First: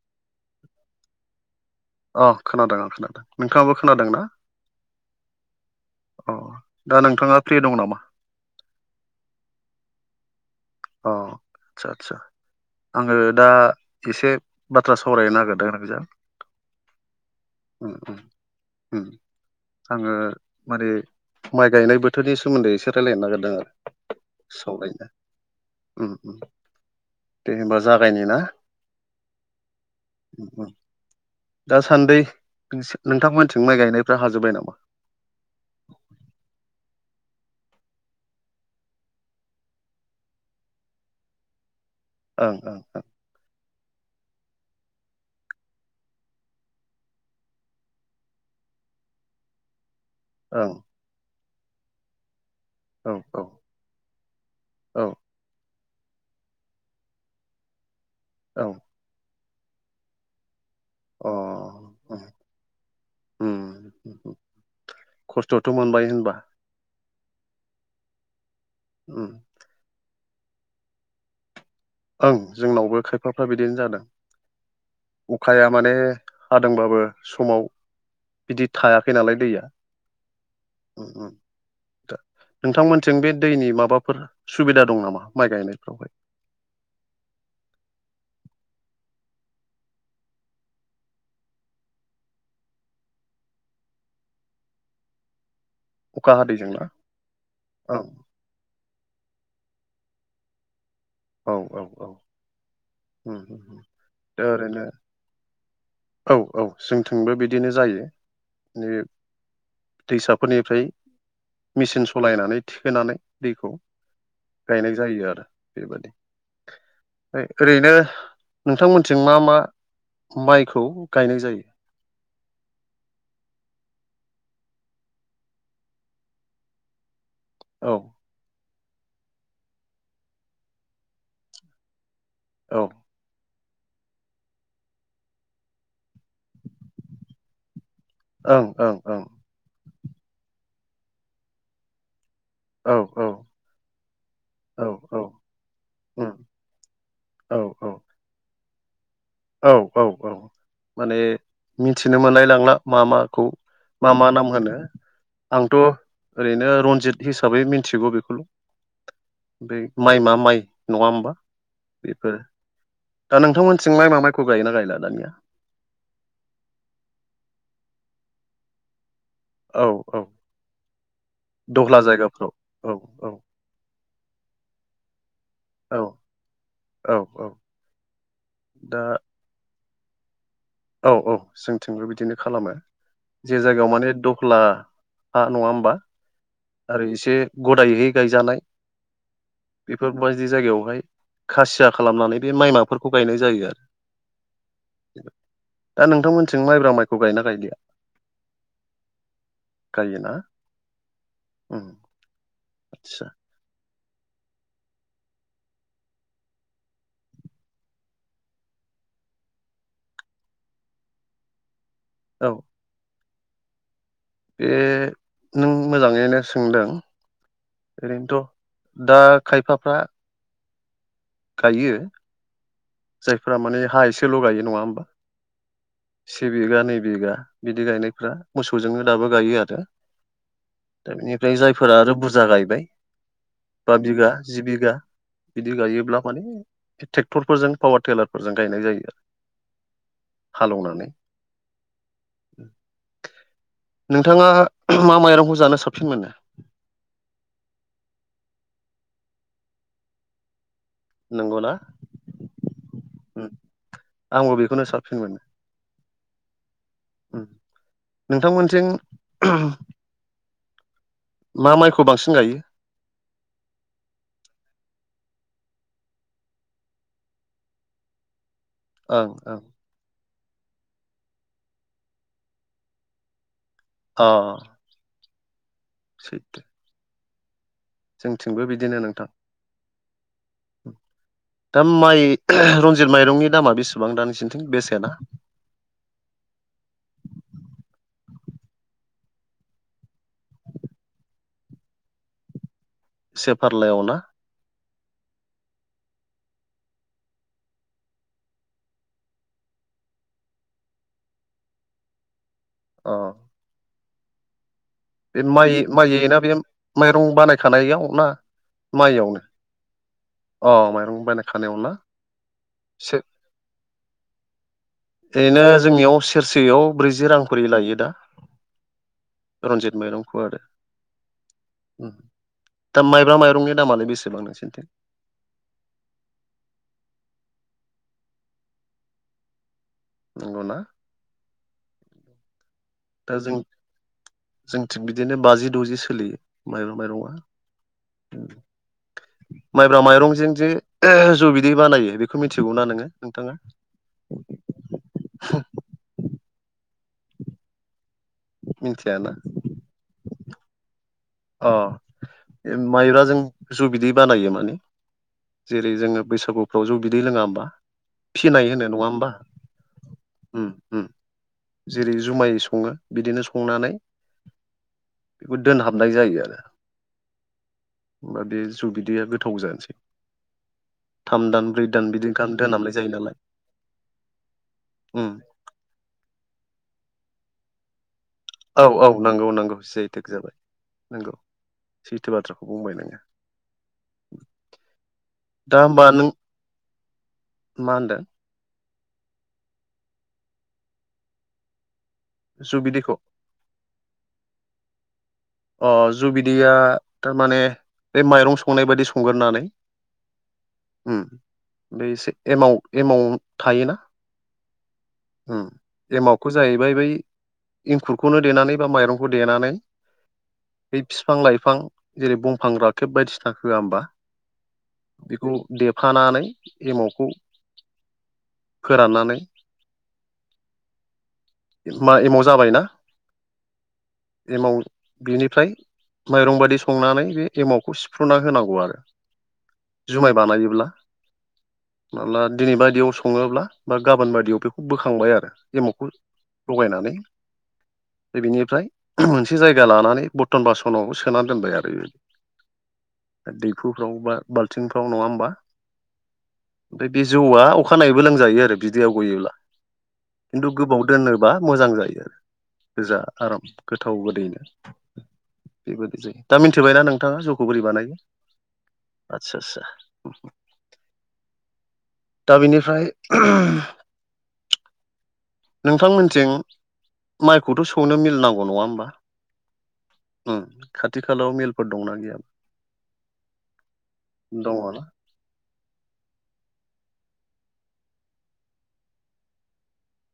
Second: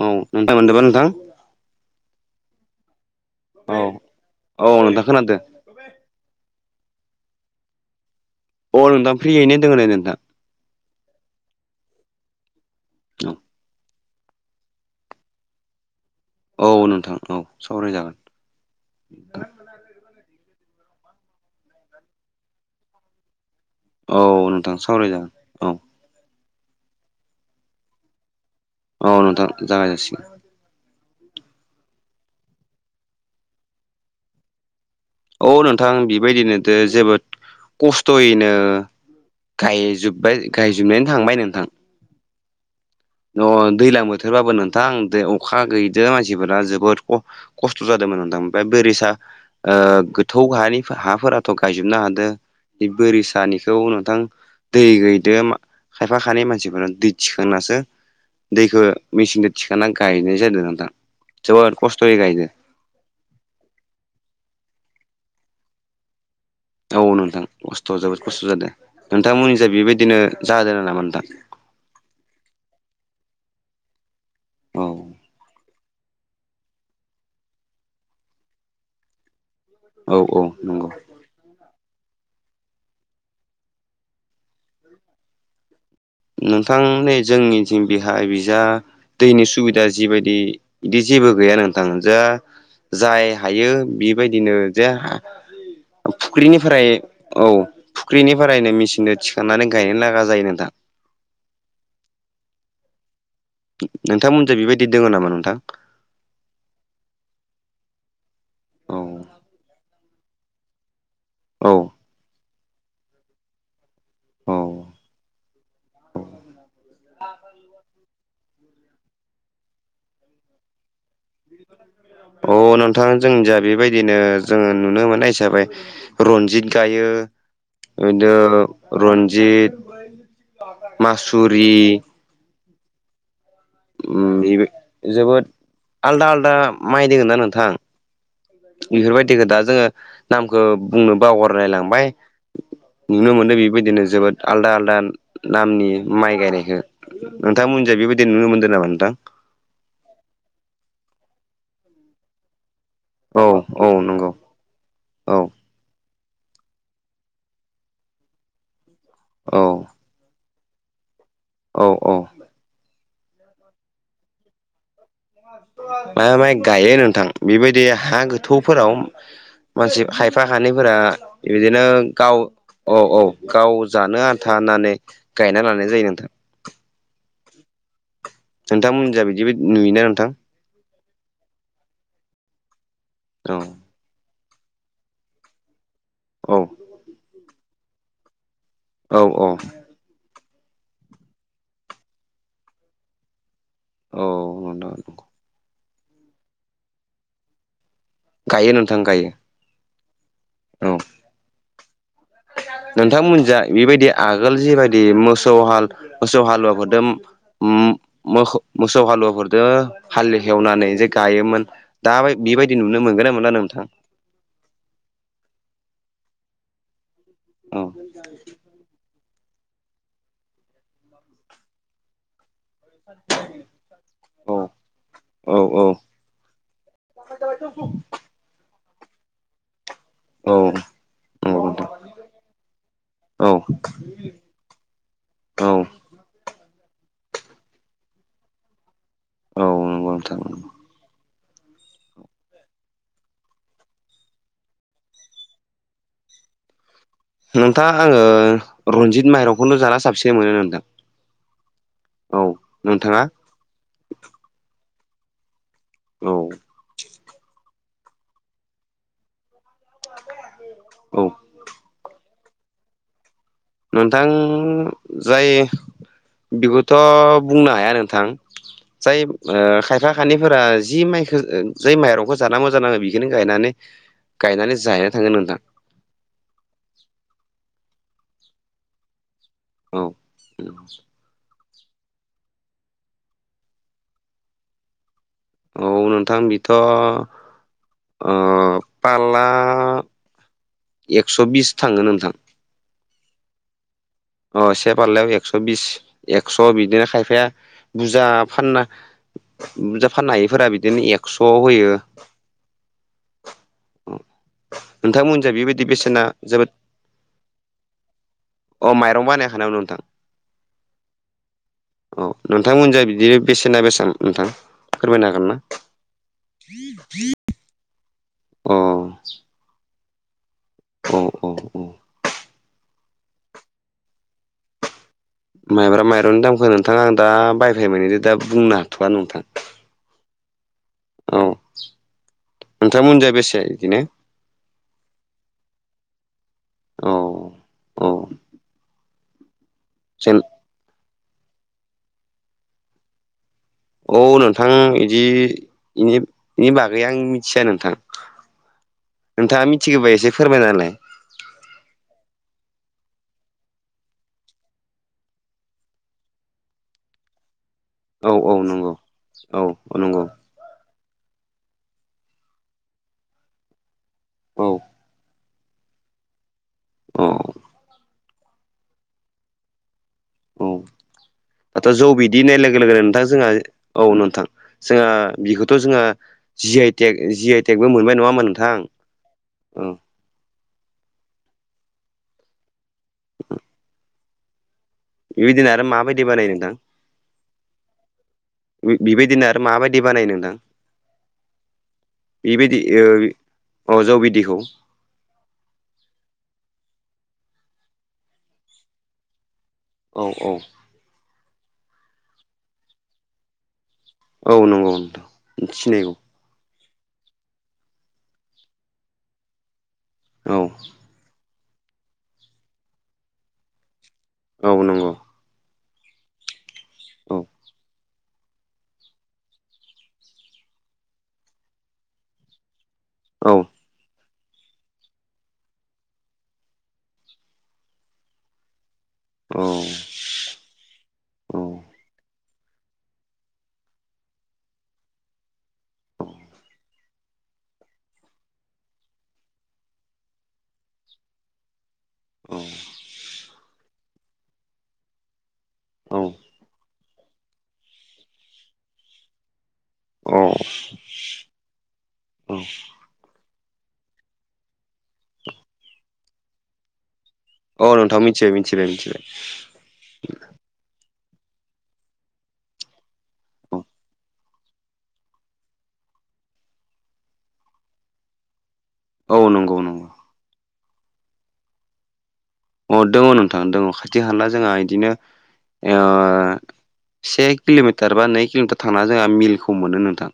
औ नोंथां मोनदोंबा नोंथां अ खोनादों आं खोनादों औ नोंथाङाबो खोनादों ना औ नोंथां खोनादो अ दा नोंथांङा फ्रि दं नामा अ नोंथां फ्रियैनो दंङो नै नोंथां अ आदसा आदसा आंङो दा एसे बाथ्रा सावरायनो नागिरदों नोंजों औ नोंथां औ सावराय जागोनथां आंङो माने माइ गायनाय बोथोरनि सोमोन्दै एसे रायजलायनो नागिरदों आरो औ नोंथां सावरायनो सावरायजागोन औ दे होमबा जागायनि ना औ नोंथां जागाय जासिगोन दासान्दि नोंथांमोनथिं माइ गायनायफ्रा हाजोब्बाय नामा औ नोंथां बेबायदिनो दो जोबोद खस्थ'यैनो गायजोबबाय गायजोबनायनि थांबाय नोंथां ओं ओ ओ अ दैज्लां बोथोरबाबो नोंथां अखा गैदो मानसिफोरा जोबोद ख खस्थ' जादोंमोन नथां ओमफ्राय बेरिसा ओ थौ हानि हाफोराथ' गायजोबनो हादों बे ओं बोरिसानि थ नोंथां दै औ गैदो खायफा खानि मानसिफोर दै थिखांनासो दैखौो औ मेचिनजों थिखांनानै गायनाय जादों नोंथां जोबोद औ अ खस्थ'यै गायदों उम खस्थ'थ' मोनबाय होनबा औ नोंथां खस्थ' जोबोद खस्थ' जादों उम नोंथांमोननिस बेबायदिनो ज जादोंनामा नोंथां ओं जोंनावबो खायफाफ्रा बिदिनो जादों औ अखाया माने हादोंबाबो समाव बिदि थायाखै नालाय दैया औ औ नंगौ ओ नोंथांमोनथिजों बे दैनि माबाफोर सुबिदा दं नामा माइ गायनायफ्रावहाय नोंथांनि जोंनिथिम बिहाय बिजा दैनि सुबिदा जिबायदि बिदि जेबो गैया नोंथां जाय हायो बेबायदिनो जे अखा हादैजों ना फुख्रिनिफ्राय औ फुख्रिनिफ्रायनो मेचिनजों थिखांनानै गायनो नागा जायो नोंथां औ औ औ। उम। उम। दा नोंथांमोनजों ओरैनो बेबायदि दंङ नामा नोंथां? औ औ जोंथिंबो बिदिनो जायो औ बे दैसाफोरनिफ्राय औ मेचिन सालायनानै थिखोनानै दैखौ औ गायनाय जायो आरो बेबादि ओफ्राय ओरैनो नोंथांमोनथिं मा मा माइखौ गायनाय जायो। अ नोंथां जों जा बेबायदिनो जोंङो नुनो मोननाय हिसाबै रनजित गायो। औ बिनो रन्जित, मासुरि, औ। बेबो जोबोद आलदा आलदा माइ दोगोन ना नोंथां। ओं ओं ओं बेफोरबायदिखौ दा जोङो नामखौ बुंनो बावगारलायलांबाय। औ नुनो औ मोनदों बेबायदिनो जोबोद। आलदा औ आलादा औ नामनि उम माइ गायनायखौ औ नोंथांमोनजों बेबायदि नुनो मोनदों नामा नोंथां। औ औ औ माने मिथिनो मोनलाय लांला। मा औ माखौ औ मा मा नंगौ नाम होनो औ आंथ' ओरैनो रनजित हिसाबै मिथिगौ बेखौल' औ बेम माइ मा माइ नंङा होमबा औ औ बेफोरो दा नोंथांमोनथिंलाय मा माइखौ गायोना गायला दानिया? मा माय गायो नोंथां बेबायदि हा गोथौफोराव औ मानसि औ खायफा हानायफोरा बिदिनो गाव औ औ गाव जानो आन्था होननानै गायना लानाय औ जायो नोंथां। औ औ। दा नोंथांमोनिजा बिदिबो नुयोना नोंथां। औ औ जोंथिंबो बिदिनो खालामो औ जे जायगायाव माने खुलाहा नङा होमबा? औ। आरो एसे गदायहै गायजानाय। औ औ। बेफोरबायदि जायगायावहाय खासिया खालामनानै बे माइमाफोरखौ गायनाय जायो आरो। औ नोंथां। दा नोंथांमोनथिं माइब्रा माइखौ गायना गायलिया गायो नोंथां गायो। गायला औ आदसा नोंथांमोनजा बेबायदिया आगोल जिबायदि मोसौ हाल मोसौ हालुवाफोरजों औ मोसौ हालुवाफोरजों हाल एवनानै जे गायोमोन। दा औ बेबायदि नुनो मोनगोन ना मोनला नोंथां। बे नों मोजाङैनो सोंदों औ ओरैनोथ' दा। खायफाफ्रा गायो जायफ्रा माने हा एसेल' गायो नङा औ होमबा? औ से बिघा नै बिघा बिदि गायनायफ्रा मोसौजोंनो दाबो गायो आरो। औ। दा नंगौ बेनिफ्राय नोंथां जायफोरा आरो बुरजा गायबाय औ बा बिघा जि बिघा बिदि औ गायोब्ला माने ट्रेक्टरफोरजों पावार टेलारफोरजों गायनाय जायो आरो। औ नंगौ नोंथां हालेवनानै नोंथाङा मा माइरंखौ जानो साबसिन मोनो? नोंथाङा आङो रनजित माइरंखौनो जाना साबसिन मोनो नोंथां। नंगौना औ नोंथाङा आंबो बेखौनो साबसिन मोनो। औ ओम नोंथांमोनथिं औ मा माइखौ बांसिन गायो नोंथां जाय बेखौथ' बुंनो हाया नोंथां जाय ओं ओं खायफा खानिफोरा जि माइखौ जै माइरंखौ जानांगौ जानाङो बेखौनो गायनानै अ गायनानै जाहैनो थांगोन नोंथां सैथो जोंथिंबो बिदिनो नोंथां औ ओम दा माइ रनजित माइरंनि दामा बेसेबां दा नोंसोरनिथिं बेसेना औ नोंथां बेथ' पाला एक्स' बिस थाङो नोंथां से फारलायाव ना अ से फारलायाव एकस' बिस एक्स' बिदिनो खायफाया बुरजा फानना बुजा फाननो हायिफोरा बिदिनो एक्स' होयो अ [inaudible] बे माइ बेबायदि बेसेना माइ ना बे जोबोद माइरं बानायखानायाव ना अ माइरं माइयावनो बानायखानायाव नोंथां अ माइरं बानायखानायाव ना अ नोंथांमोनजों बिदिनो बेसेना सेबां नोंथां फोरमायनो हागोन ना ओरैनो जोंनियाव सेरसेयाव ब्रैजि रां खरि लायो दा अ रनजित माइरंखौ आरो औ-औ-औ दा माइब्रा माइरंनि दामालाय बेसेबां नोंसिनिथिं माइब्रा माइरंनि दामखो नोंथाङा आं दा बायफेर मोनिनि दा बुंनो हाथ'वा नोंथां नंगौना औ नोंथांमोनजाय बेसे बिदिनो जोंथिं बिदिनो बाजि द'जि सोलियो माइब्रा औ माइरङा औ उम माइब्रा जेन माइरंजों जे जौ बिदै बानायो बेखौ मिथिगौना नोङो नोंथाङा औ नोंथां इदि इनि इनि बागै आं मिथिया नोंथां मिनथियाना नोंथाङा मिथिगोबा एसे फोरमायना होलाय अ बे माइब्राजों जौ बिदै बानायो मानि जेरै जोङो बैसागुफ्राव जौ बिदै लोङा होमबा औ-औ नंगौ औ-औ नंगौ उम-उम जेरै जुमाय सङो बिदिनो संनानै औ बेखौ दोनहाबनाय जायो आरो औ होमबा बे जौ बिदैया गोथाव जानोसै औ थाम दान ब्रै दाथ' दान जौ बिदि गाहाम होननाय लोगो दोनहाबनाय लोगोनो जायो नोंथां नालाय जोंहा औ नोंथां जोंहा उम बेखौ थ' जोङा जि आइ टेक जि आइ टेकबो मोनबाय नङा होमबा नोंथां औ-औ नंगौ नांगौ औ जि आइ टेक जाबाय नंगौ सैथो बाथ्राखौ बुंबाय नों [inaudible] बिबादिनो दा आरो होमबा माबायदि नों बानायो नोथां मा होनदों [inaudible] बिबायदिनो आरो माबायदि बानायो नोंथां बिबायदि ओ जुबिदैखौ अ जौ बिदिखौ अ जु बिदिया थारमाने बे माइरं संनाय बादि संगोन नालाय औ औ हम एसे एमाव एमाव थायोना औ नंगौ नोंथां सिनायो बेखौ जाहैबाय बै एंखुरखौनो देनानै बा माइरंखौ देनानै औ बै फिफां लाइफां जेरै बंफां राखेब बायदिसिना होआ होमबा औ नंगौ बेखौ देफानानै एमावखौ औ फोराननानै मा एमाव जाबाय ना औ एमाव बिनिफ्राय माइरं बादि संनानै बे एमावखौ सिफ्रुना होनांगौ आरो। औ जुमाय बानायोब्ला औ माब्ला दिनै बायदियाव सङोब्ला बा गाबोन बायदियाव बेखौ बोखांबाय आरो एमावखौ लगायनानै बेनिफ्राय मोनसे जायगा लानानै बर्थन बासनावबो सोना दोनबाय आरो बेबायदि औ दैहुफ्राव बा बाल्थिंफ्राव नङा होमबा? औ ओमफ्राय बे जौआ अखानायैबो लोंजायो आरो बिदै आव गयोब्ला औ खिनथु गोबाव दोनोबा मोजां जायो आरो गोजा आराम गोथाव गोदैनो बेबायदि जायो दा मिथिबाय ना नोंथाङा जौ अ नोंथां मिथिबाय मिथिबाय मिथिबाय आचसा दा बिनिफ्राय औ नोंथांमोनथिं माइखौथ' सौनो मिल नांगौ नङा होमबा औ नंगौ नंगौ ओम खाथि खालायाव मेलफोर दंना गैयामोन? अ दङ नोंथां दङ खाथि खाला जोंहा दङ ना बिदिनो ओ से किल'मिटार बा नै किल'मिटार थांना जोंहा मिलखौ मोनो नोंथां।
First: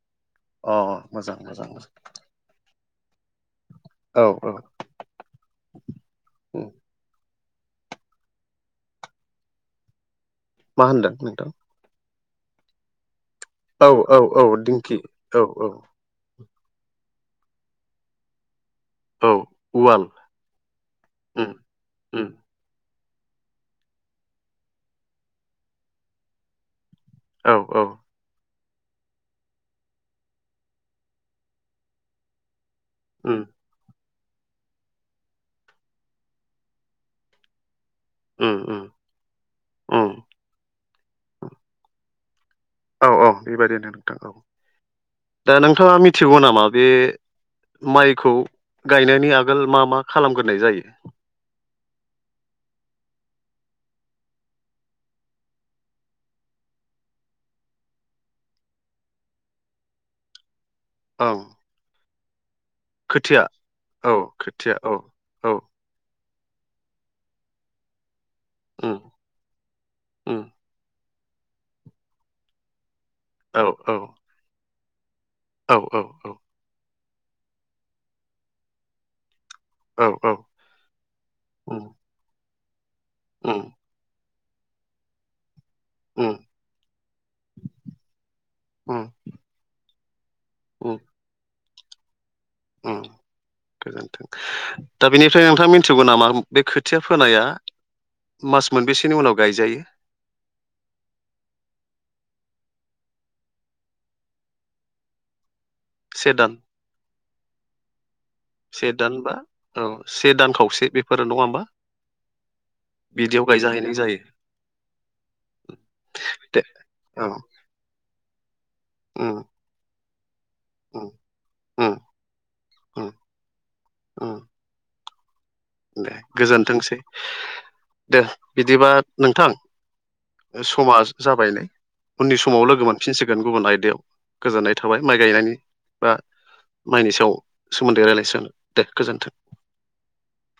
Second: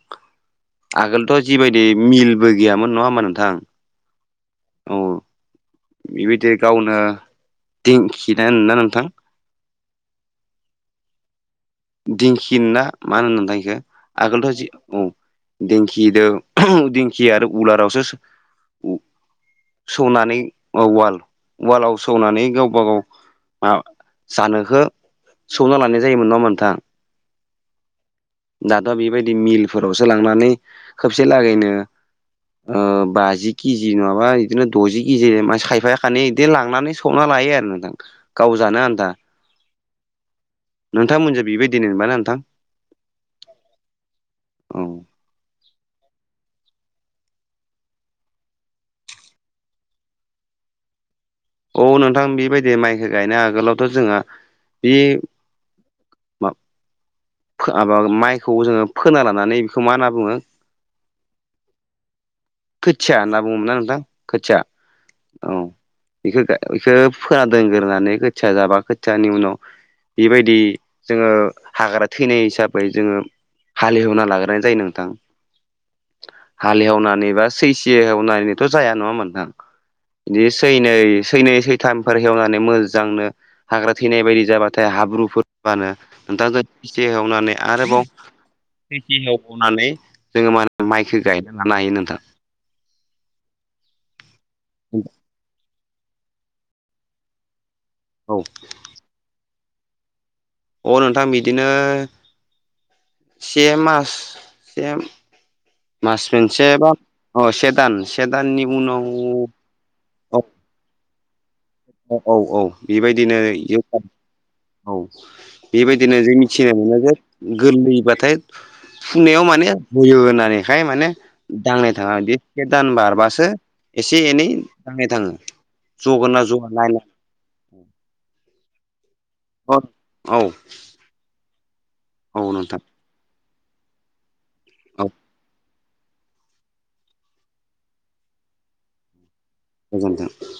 अ मोजां आगोलथ' मोजां जिबायदि मोजां मिलबो गैयामोन नङा होमबा नोंथां? औ औ औ बेबायदि उम। गावनो दिंखि ना होनोना नोंथां? मा होनदों नोंथां? दिंखि ना मा होनो नोंथां बेखौ औ औ औ आगोलथ' जि दिंखि औ औ दिंखि खिदो दिंखि आरो उलारावसो औ उवाल सौनानै औ उवाल उम उवालाव उम सौनानै गावबा गाव मा जानोखो सौना लानाय जायोमोन नङा होनबा नोंथां? औ औ दाथ' बेबायदि मिलफोरावसो लांनानै खबसे लागैनो ओ उम बाजि किजि नङाबा बिदिनो द'जि किजि खायफाया खानै इदि लांनानै सौना लायो आरो नोंथां। गाव उम जानो उम आनथा उम नोंथांमोनजों बेबायदिनो मोनबा नोंथां औ औ बेबायदिनो नोंथां औ। दा नोंथाङा मिथिगौ नामा बे माइखौ गायनायनि आगोल मा मा खालामग्रोनाय जायो? औ नोंथां बेबायदि माइखौ गायनो आगोलावथ' जोंहा बि मा माबा माइखौ जोङो फोना लानानै बेखौ मा होनना बुङो औ खोथिया होनना बुङोमोनना नोंथां औ खोथिया औ औ इखो गाय इखो फोना दोनग्रोनानै खोथिया जाबा उम खोथियानि उनाव उम बेबायदि जोङो हाग्रा थैनाय हिसाबै जोङो औ औ हालेवना लाग्राय जायो नोंथां औ औ हाल एवनानै बा सैसे एवनानैथ' जाया नङा होमबा नोंथां औ औ इदि सैनै सैनै उम सैथामफोर हेवनानै मोजांनो [unintelligible] हाग्रा थैनाय बायदि जाबाथाय हाब्रुफोरबानो उम नोंथां एसे हेवनानै आरोबाव उम फिनसे एवबावनानै जोङो उम माइखौ गाय ना लानो हायो नोंथां गोजोनथों दा बेनिफ्राय नोंथां मिथिगौ नामा बे खोथिया फोनाया औ मास मोनबेसेनि उनाव गायजायो अ नोंथां बिदिनो से मास से मास से दान मोनसे बा अ से दान से दाननि से उनाव दान बा औ से औ दान खावसे बेफोरो नङा होमबा औ औ औ बेबायदिनो बिदियाव गायजाहैनाय [unintelligible] जायो औ बेबायदिनो जों दे मिथिनो मोनो जे औ गोरलैबाथाय उम फुंनायाव माने जयो होननानै फ्राय माने उम दांनाय उम थाङा बि से दान उम बारबासो एसे उम एनै दांनाय थाङो दे जगोन ना जआ गोजोनथोंसै नायनानै दे बिदिबा नोंथां औ समा जाबाय नै उननि औ समाव नोंथां लोगो मोन फिनसिगोन गुबुन आयदायाव गोजोननाय थाबाय औ माइ गायनायनि बा माइनि सायाव सोमोन्दै रायलायसिगोन दे गोजोन्थों गोजोन्थों